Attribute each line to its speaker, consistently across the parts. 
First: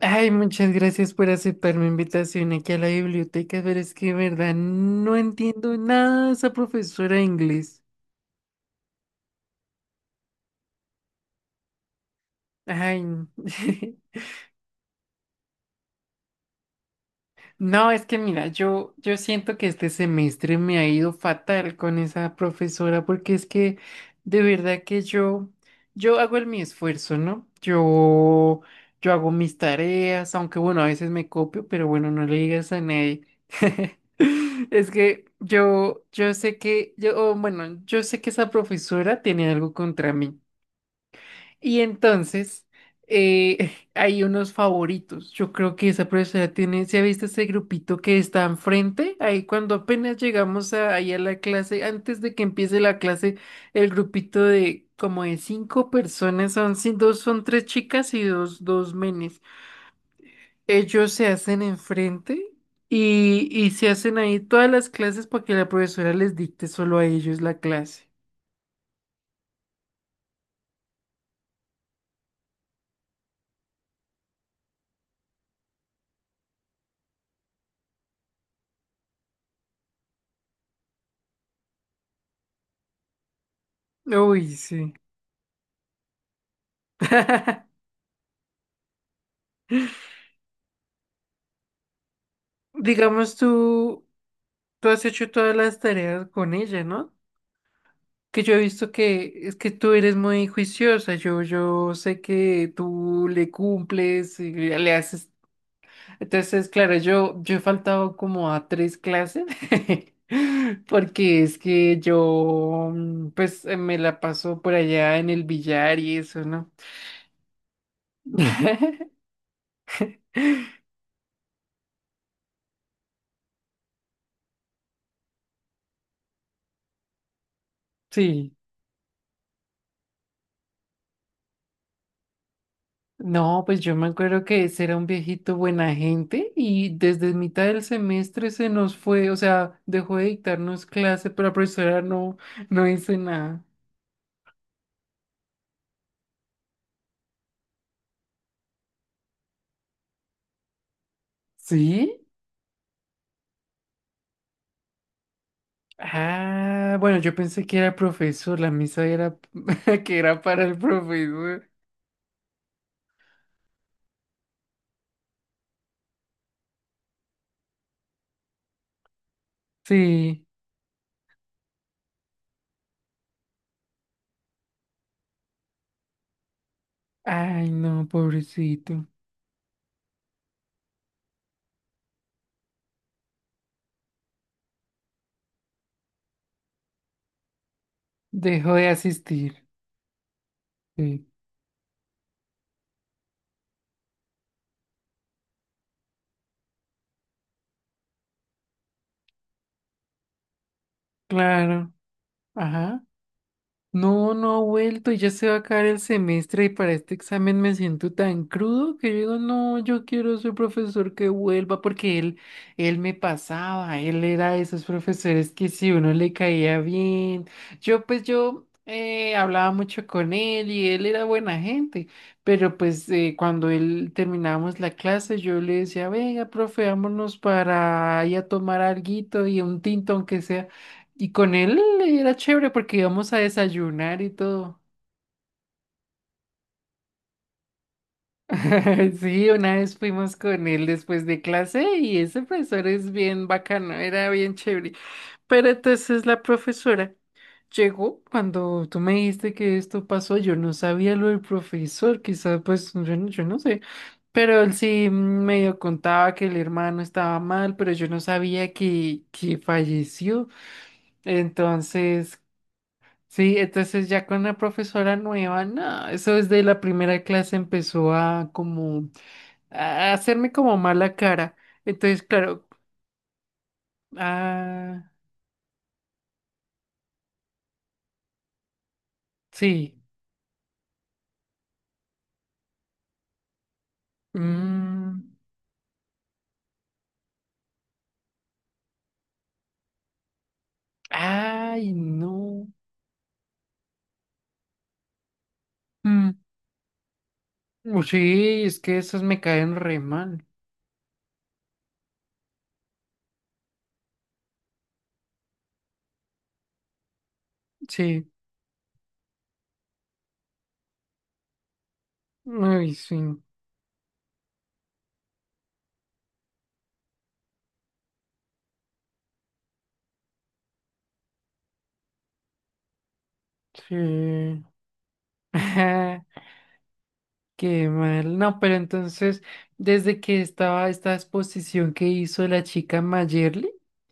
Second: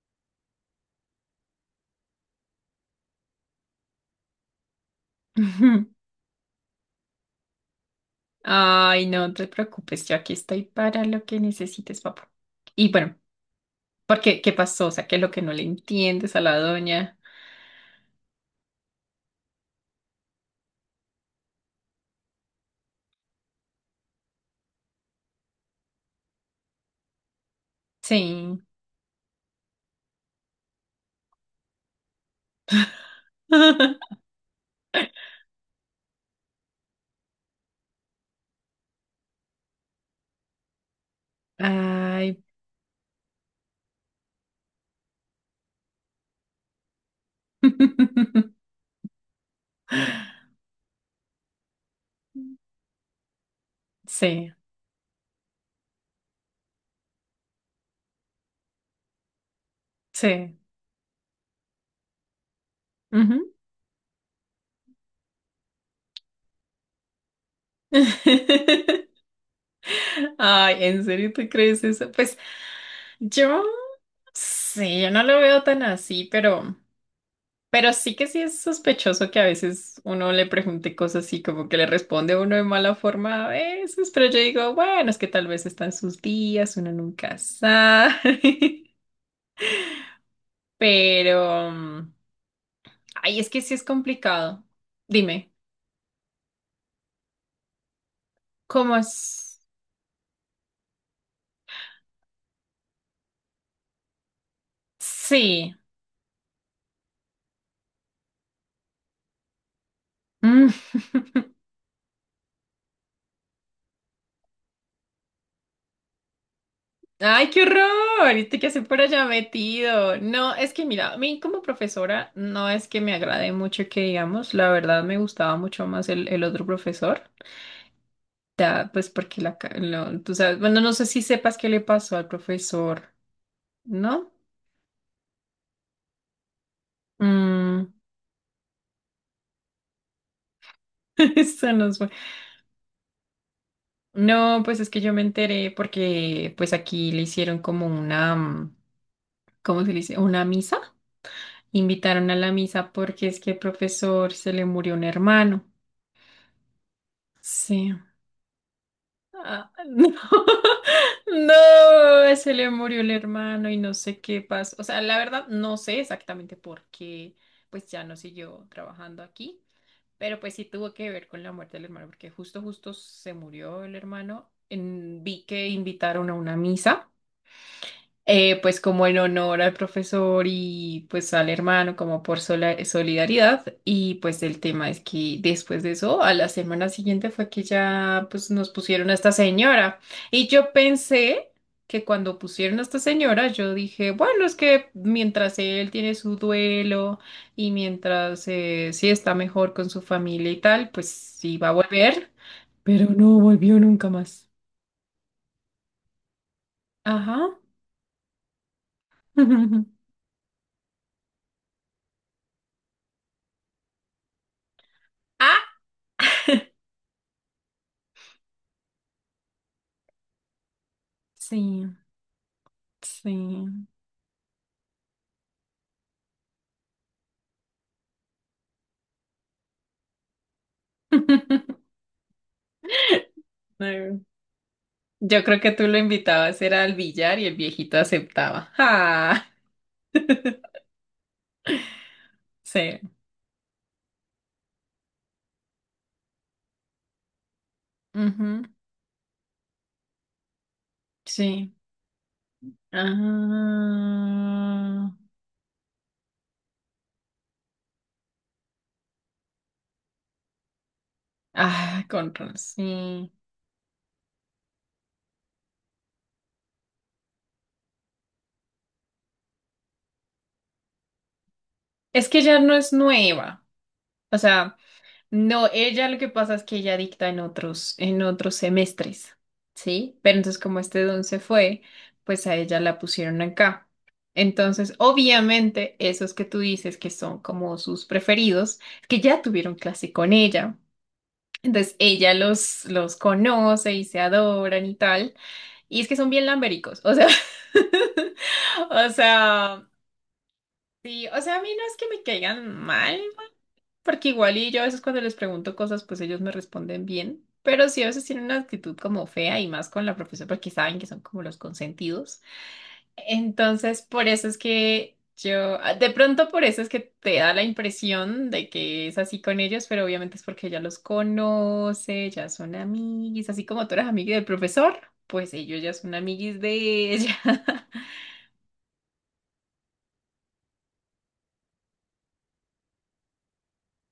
Speaker 1: Ay, muchas gracias por aceptar mi invitación aquí a la biblioteca, pero es que, de verdad, no entiendo
Speaker 2: Ujú.
Speaker 1: nada de esa profesora de inglés.
Speaker 2: Ay, no te preocupes, yo aquí estoy para lo que necesites, papá. Y
Speaker 1: Ay,
Speaker 2: bueno, ¿por qué? ¿Qué pasó? O sea, ¿qué es lo que no le entiendes a la doña?
Speaker 1: No, es que mira, yo siento que este semestre me ha ido fatal con esa profesora porque es que de verdad que yo hago el mi esfuerzo, ¿no? Yo,
Speaker 2: Sí.
Speaker 1: yo hago mis tareas, aunque bueno, a veces me copio, pero bueno, no le digas a nadie. Es que yo sé que, yo, o bueno, yo sé que esa profesora tiene algo contra mí. Y
Speaker 2: Ay.
Speaker 1: entonces hay unos favoritos. Yo creo que esa profesora tiene, ¿se ha visto ese grupito que está enfrente? Ahí cuando apenas llegamos a, ahí a la clase, antes de que empiece la clase, el grupito
Speaker 2: Sí,
Speaker 1: de como de cinco personas, son, sí, dos son tres chicas y dos menes.
Speaker 2: sí.
Speaker 1: Ellos se hacen enfrente
Speaker 2: Ujú.
Speaker 1: y se hacen ahí todas las clases para que la profesora les dicte solo a ellos la clase.
Speaker 2: Ay, ¿en serio te crees eso? Pues yo, sí, yo no lo veo tan así, pero... Pero sí que sí es sospechoso que a veces uno le pregunte cosas así, como que le responde uno de mala forma a veces, pero yo
Speaker 1: Uy,
Speaker 2: digo,
Speaker 1: sí.
Speaker 2: bueno, es que tal vez están sus días, uno nunca sabe. Pero,
Speaker 1: Digamos
Speaker 2: ay, es que sí es
Speaker 1: tú.
Speaker 2: complicado.
Speaker 1: Tú has hecho
Speaker 2: Dime,
Speaker 1: todas las tareas con ella, ¿no? Que yo he visto
Speaker 2: ¿cómo
Speaker 1: que es
Speaker 2: es?
Speaker 1: que tú eres muy juiciosa, yo sé que tú le cumples y le haces.
Speaker 2: Sí.
Speaker 1: Entonces, claro, yo he faltado como a tres clases,
Speaker 2: Mm.
Speaker 1: porque es que yo, me la paso por allá en el billar y eso, ¿no?
Speaker 2: Ay, qué horror. ¿Y tú qué hace por allá metido? No, es que mira, a mí como profesora no es que me agrade mucho que digamos, la verdad me gustaba mucho más el otro profesor.
Speaker 1: Sí.
Speaker 2: Ya, pues porque la, ca- lo- tú sabes, bueno, no sé si sepas qué le pasó al profesor,
Speaker 1: No, pues yo me
Speaker 2: ¿no?
Speaker 1: acuerdo que ese era un viejito buena gente y desde mitad del
Speaker 2: Mm,
Speaker 1: semestre se nos fue, o sea, dejó de dictarnos clase, pero la
Speaker 2: eso no
Speaker 1: profesora
Speaker 2: fue.
Speaker 1: no, no hizo nada.
Speaker 2: No, pues es que yo me enteré porque pues aquí le hicieron como una, ¿cómo se le dice? Una misa.
Speaker 1: ¿Sí?
Speaker 2: Invitaron a la misa porque es que el profesor se le murió un hermano.
Speaker 1: Ah, bueno, yo pensé que era
Speaker 2: Sí.
Speaker 1: profesor, la misa era
Speaker 2: Ah, no,
Speaker 1: que era para el profesor.
Speaker 2: no, se le murió el hermano y no sé qué pasó. O sea, la verdad no sé exactamente por qué, pues ya no siguió trabajando aquí, pero
Speaker 1: Sí.
Speaker 2: pues sí tuvo que ver con la muerte del hermano, porque justo, justo se murió el hermano. En- vi que invitaron a una misa
Speaker 1: Ay, no,
Speaker 2: pues
Speaker 1: pobrecito.
Speaker 2: como en honor al profesor y pues al hermano, como por solidaridad. Y pues el tema es que después de eso, a la semana siguiente fue que ya pues nos
Speaker 1: Dejó de
Speaker 2: pusieron a esta
Speaker 1: asistir.
Speaker 2: señora. Y yo
Speaker 1: Sí.
Speaker 2: pensé que cuando pusieron a esta señora, yo dije, bueno, es que mientras él tiene su duelo y mientras sí está mejor con su familia y tal, pues sí va a
Speaker 1: Claro.
Speaker 2: volver.
Speaker 1: Ajá.
Speaker 2: Pero no volvió nunca
Speaker 1: No,
Speaker 2: más.
Speaker 1: no ha vuelto y ya se va a acabar el semestre y para este
Speaker 2: Ajá.
Speaker 1: examen me siento tan crudo que yo digo, no, yo quiero ser profesor que vuelva porque él me pasaba, él era de esos profesores que
Speaker 2: Ah,
Speaker 1: si uno le caía bien, yo hablaba mucho con él y él era buena
Speaker 2: sí,
Speaker 1: gente, pero
Speaker 2: sí.
Speaker 1: cuando él terminábamos la clase yo le decía, venga, profe, vámonos para ir a tomar alguito y un tinto aunque sea. Y con él era chévere porque íbamos a desayunar
Speaker 2: No.
Speaker 1: y todo.
Speaker 2: Yo creo que tú lo invitabas era al billar y el viejito aceptaba. Ah,
Speaker 1: Sí, una vez fuimos con él después de clase y ese profesor
Speaker 2: sí.
Speaker 1: es bien bacano, era bien chévere. Pero entonces la profesora llegó
Speaker 2: Ujú,
Speaker 1: cuando tú me dijiste que esto pasó, yo no sabía lo del
Speaker 2: sí.
Speaker 1: profesor, quizás pues yo, yo no sé, pero él sí
Speaker 2: Ah,
Speaker 1: medio contaba que el hermano estaba mal, pero yo no sabía que falleció.
Speaker 2: ah, con
Speaker 1: Entonces,
Speaker 2: razón, sí.
Speaker 1: sí, entonces ya con la profesora nueva, no, eso desde la primera clase empezó a como a hacerme como mala cara. Entonces,
Speaker 2: Es que ya
Speaker 1: claro,
Speaker 2: no es nueva. O sea,
Speaker 1: ah,
Speaker 2: no, ella lo que pasa es que ella dicta en otros semestres,
Speaker 1: sí.
Speaker 2: ¿sí? Pero entonces como este don se fue, pues a ella la pusieron acá. Entonces,
Speaker 1: mm,
Speaker 2: obviamente, esos que tú dices que son como sus preferidos, que ya tuvieron clase con ella.
Speaker 1: ay,
Speaker 2: Entonces, ella
Speaker 1: no.
Speaker 2: los conoce y se adoran y tal. Y es que son
Speaker 1: mm,
Speaker 2: bien lambéricos, o sea,
Speaker 1: sí, es que
Speaker 2: o
Speaker 1: esas me caen
Speaker 2: sea,
Speaker 1: re mal.
Speaker 2: sí, o sea, a mí no es que me caigan mal, porque igual y yo a veces cuando les pregunto cosas, pues ellos me responden bien, pero sí a veces
Speaker 1: Sí.
Speaker 2: tienen una actitud como fea y más con la profesora porque saben que son como los consentidos.
Speaker 1: Ay, sí.
Speaker 2: Entonces, por eso es que yo, ah, de pronto por eso es que te da la impresión de que es así con ellos, pero obviamente es porque ya los conoce, ya son amiguis, así como tú eras amiga del
Speaker 1: Sí.
Speaker 2: profesor, pues ellos ya son
Speaker 1: Ajá,
Speaker 2: amiguis de ella.
Speaker 1: qué mal. No, pero entonces, desde que estaba esta exposición que hizo la chica Mayerly.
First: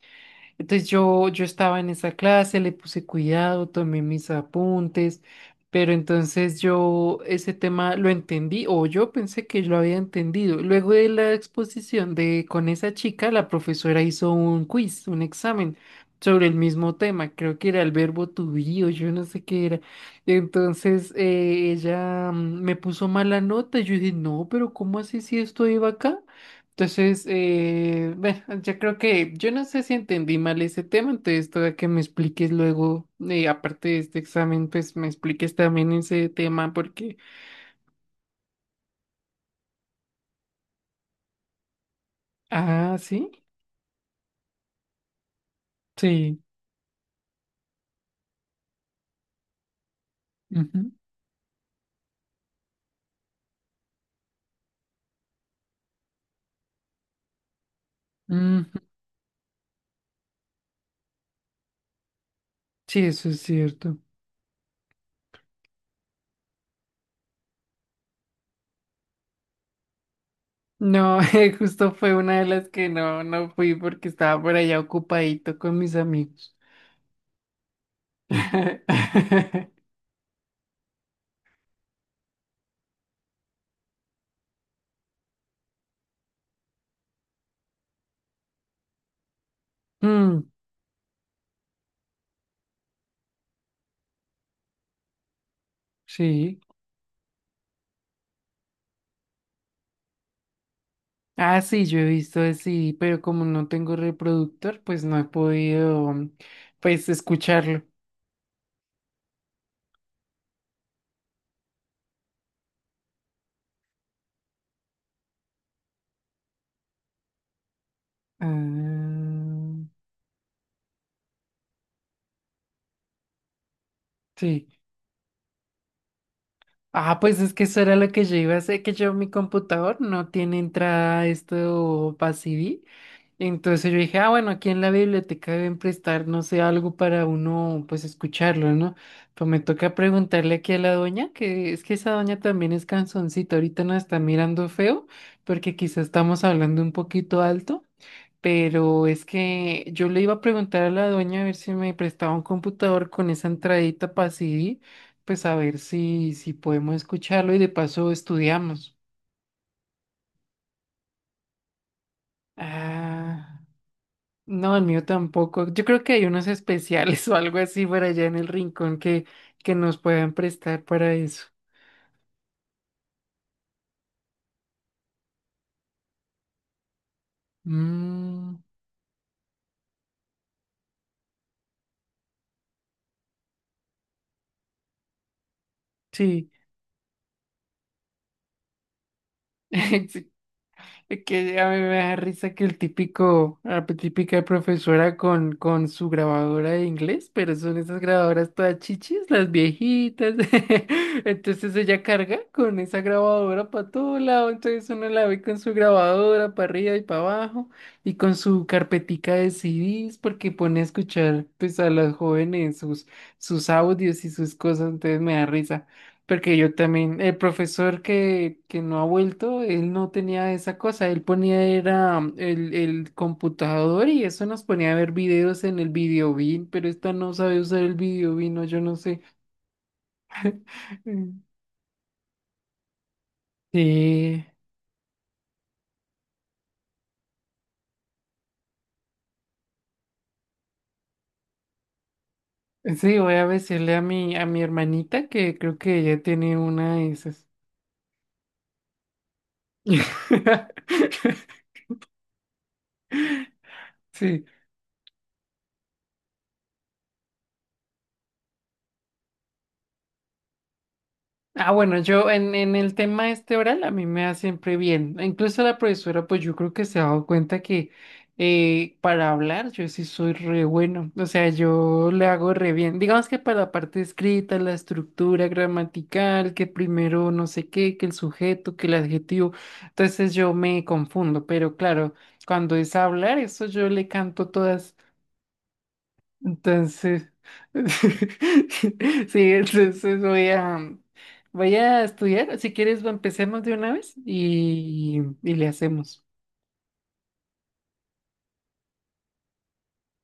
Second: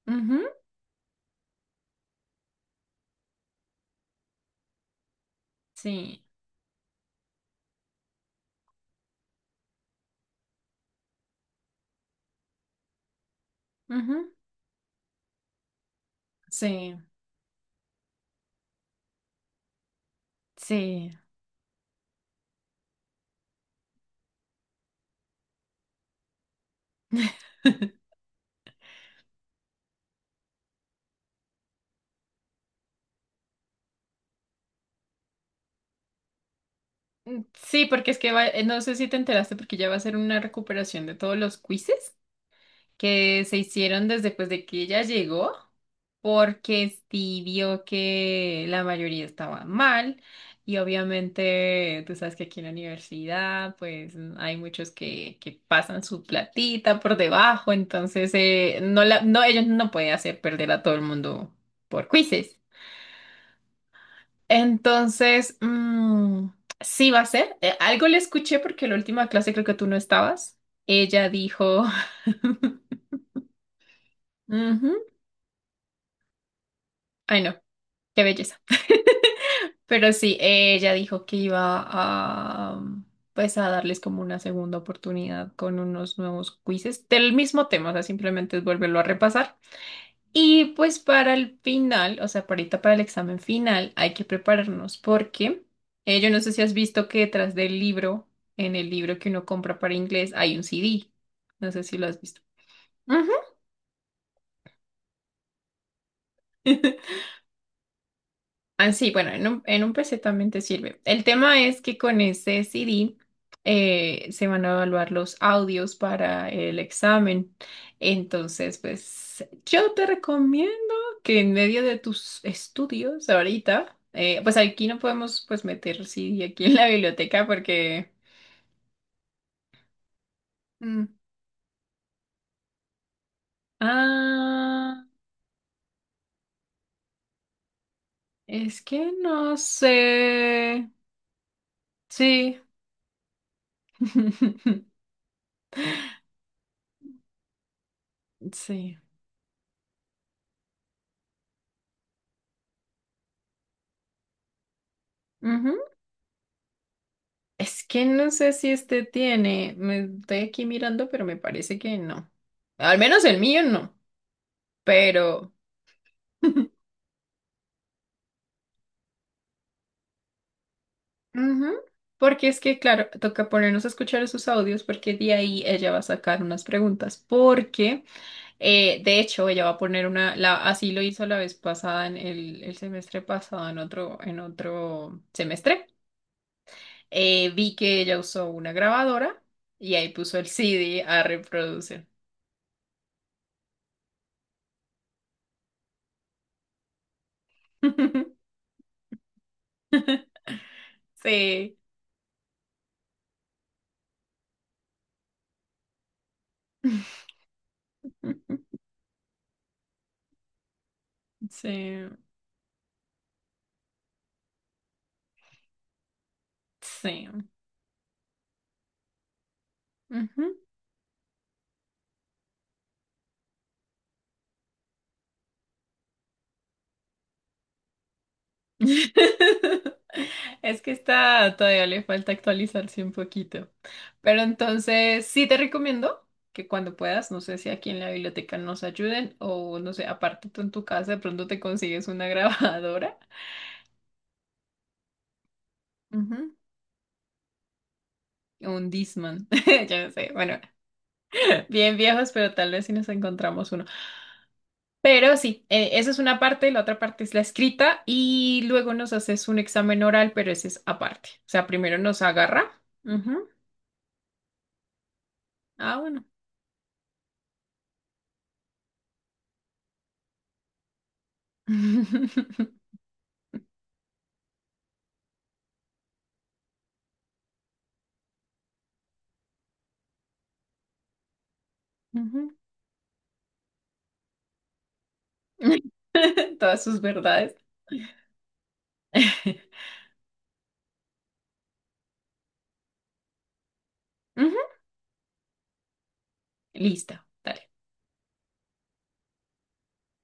Speaker 2: Ujú,
Speaker 1: Entonces yo estaba en esa clase, le puse cuidado, tomé mis apuntes, pero
Speaker 2: sí,
Speaker 1: entonces yo ese tema lo entendí o yo pensé que lo había entendido. Luego de la exposición de con esa chica, la profesora hizo
Speaker 2: ujú,
Speaker 1: un quiz, un examen sobre el mismo
Speaker 2: sí,
Speaker 1: tema, creo que era el verbo to be o yo no sé qué era.
Speaker 2: sí.
Speaker 1: Entonces ella me puso mala nota, yo dije, no, pero ¿cómo así si esto iba acá? Entonces, bueno, yo creo que yo no sé si entendí mal ese tema, entonces toda que me expliques luego, aparte de este examen, pues me expliques también ese tema porque,
Speaker 2: Mm, sí, porque es que no sé si te enteraste, porque ya va a ser una recuperación de todos los quizzes
Speaker 1: ah, sí,
Speaker 2: que se hicieron desde pues, de que ella llegó,
Speaker 1: sí,
Speaker 2: porque sí vio que la mayoría estaba mal y
Speaker 1: ujú,
Speaker 2: obviamente tú sabes que aquí en la universidad pues hay muchos que pasan su platita por debajo, entonces
Speaker 1: ujú,
Speaker 2: no la, no, ellos no pueden hacer perder a todo el mundo por quizzes.
Speaker 1: sí, eso es cierto.
Speaker 2: Entonces, sí va a ser. Algo le escuché porque la última clase creo que tú no estabas.
Speaker 1: No,
Speaker 2: Ella dijo,
Speaker 1: justo fue una de las que no, no fui porque estaba por allá
Speaker 2: ujú,
Speaker 1: ocupadito con mis amigos.
Speaker 2: ay, no, qué belleza. Pero sí, ella dijo que iba a, pues, a darles como una segunda oportunidad con unos nuevos quizzes del mismo tema. O sea, simplemente es volverlo a repasar.
Speaker 1: Mm,
Speaker 2: Y pues para el final, o sea, para ahorita para el examen final, hay que prepararnos porque yo no sé
Speaker 1: sí.
Speaker 2: si has visto que detrás del libro, en el libro que uno compra para inglés, hay un CD.
Speaker 1: Ah,
Speaker 2: No sé
Speaker 1: sí,
Speaker 2: si
Speaker 1: yo he
Speaker 2: lo has
Speaker 1: visto
Speaker 2: visto.
Speaker 1: así, pero
Speaker 2: Ujú.
Speaker 1: como no tengo reproductor, pues no he podido, pues, escucharlo.
Speaker 2: Ah, sí, bueno, en un PC también te sirve. El tema es que con ese CD se van a evaluar los audios para el examen. Entonces, pues
Speaker 1: Ah,
Speaker 2: yo te recomiendo que en medio de tus estudios ahorita, pues
Speaker 1: sí.
Speaker 2: aquí no podemos pues meter CD aquí en la
Speaker 1: Ah, pues
Speaker 2: biblioteca
Speaker 1: es que eso era lo
Speaker 2: porque...
Speaker 1: que yo iba a hacer, que yo mi computador no tiene
Speaker 2: Mm,
Speaker 1: entrada esto para CD. Entonces yo dije, ah, bueno, aquí en la
Speaker 2: ah,
Speaker 1: biblioteca deben prestar, no sé, algo para uno, pues escucharlo,
Speaker 2: es
Speaker 1: ¿no?
Speaker 2: que
Speaker 1: Pues
Speaker 2: no
Speaker 1: me toca preguntarle aquí a
Speaker 2: sé.
Speaker 1: la doña, que es que esa doña
Speaker 2: Sí.
Speaker 1: también es canzoncita, ahorita nos está mirando feo, porque quizás estamos hablando un poquito alto.
Speaker 2: Sí.
Speaker 1: Pero es que yo le iba a preguntar a la dueña a ver si me prestaba un computador con esa entradita para CD, pues a ver
Speaker 2: Ujú.
Speaker 1: si, si podemos escucharlo y de
Speaker 2: Es que
Speaker 1: paso
Speaker 2: no sé si
Speaker 1: estudiamos.
Speaker 2: este tiene. Me estoy aquí mirando, pero me parece que no. Al menos el
Speaker 1: Ah,
Speaker 2: mío no.
Speaker 1: no, el mío
Speaker 2: Pero.
Speaker 1: tampoco. Yo creo que hay unos especiales o algo así por allá en el rincón que nos puedan prestar para eso.
Speaker 2: Ujú, porque es que, claro, toca ponernos a escuchar esos audios porque de ahí ella va a sacar unas preguntas. Porque,
Speaker 1: Mm,
Speaker 2: de hecho, ella va a poner una, la, así lo hizo la vez pasada, en el semestre pasado, en otro semestre.
Speaker 1: sí,
Speaker 2: Vi que ella usó una grabadora y ahí puso el CD a
Speaker 1: es que a mí me
Speaker 2: reproducir.
Speaker 1: da risa que la típica profesora con su grabadora de inglés, pero son esas grabadoras todas chichis, las viejitas. Entonces
Speaker 2: Sí.
Speaker 1: ella carga con esa grabadora para todo lado, entonces uno la ve con su grabadora para arriba y para abajo y con su carpetica de CDs porque pone a escuchar pues a
Speaker 2: Sí,
Speaker 1: las jóvenes sus, sus audios y sus cosas, entonces me da risa. Porque yo también,
Speaker 2: sí.
Speaker 1: el profesor que no ha vuelto, él no tenía
Speaker 2: Ujú.
Speaker 1: esa cosa, él ponía era el computador y eso nos ponía a ver videos en el videobean, pero esta no sabe usar el videobean, no, yo no sé.
Speaker 2: Es que
Speaker 1: Mm.
Speaker 2: está, todavía le falta actualizarse un poquito. Pero
Speaker 1: Sí,
Speaker 2: entonces, sí te recomiendo que cuando puedas, no sé si aquí en la biblioteca nos ayuden o no sé, aparte tú en tu casa de pronto te consigues una
Speaker 1: sí,
Speaker 2: grabadora.
Speaker 1: voy a decirle a mi hermanita que creo que ella
Speaker 2: Ujú.
Speaker 1: tiene una de esas.
Speaker 2: Un Discman, ya no sé. Bueno, bien viejos, pero tal vez si nos encontramos uno.
Speaker 1: Sí,
Speaker 2: Pero sí, esa es una parte, la otra parte es la escrita y luego nos haces un examen oral, pero ese es aparte. O sea,
Speaker 1: ah, bueno,
Speaker 2: primero nos
Speaker 1: yo en
Speaker 2: agarra.
Speaker 1: el tema
Speaker 2: Ujú.
Speaker 1: este oral a mí me da siempre bien. Incluso la
Speaker 2: Ah, bueno.
Speaker 1: profesora, pues yo creo que se ha dado cuenta que para hablar yo sí soy re bueno. O sea, yo le hago re bien. Digamos que para la parte escrita, la estructura gramatical, que primero no sé qué, que el sujeto, que el adjetivo. Entonces yo me confundo, pero claro,
Speaker 2: Ujú.
Speaker 1: cuando es hablar, eso yo le canto todas.
Speaker 2: Todas sus
Speaker 1: Entonces,
Speaker 2: verdades.
Speaker 1: sí, entonces voy a, voy a estudiar. Si quieres, empecemos de una vez
Speaker 2: Ujú.
Speaker 1: y le hacemos.
Speaker 2: Listo. Dale.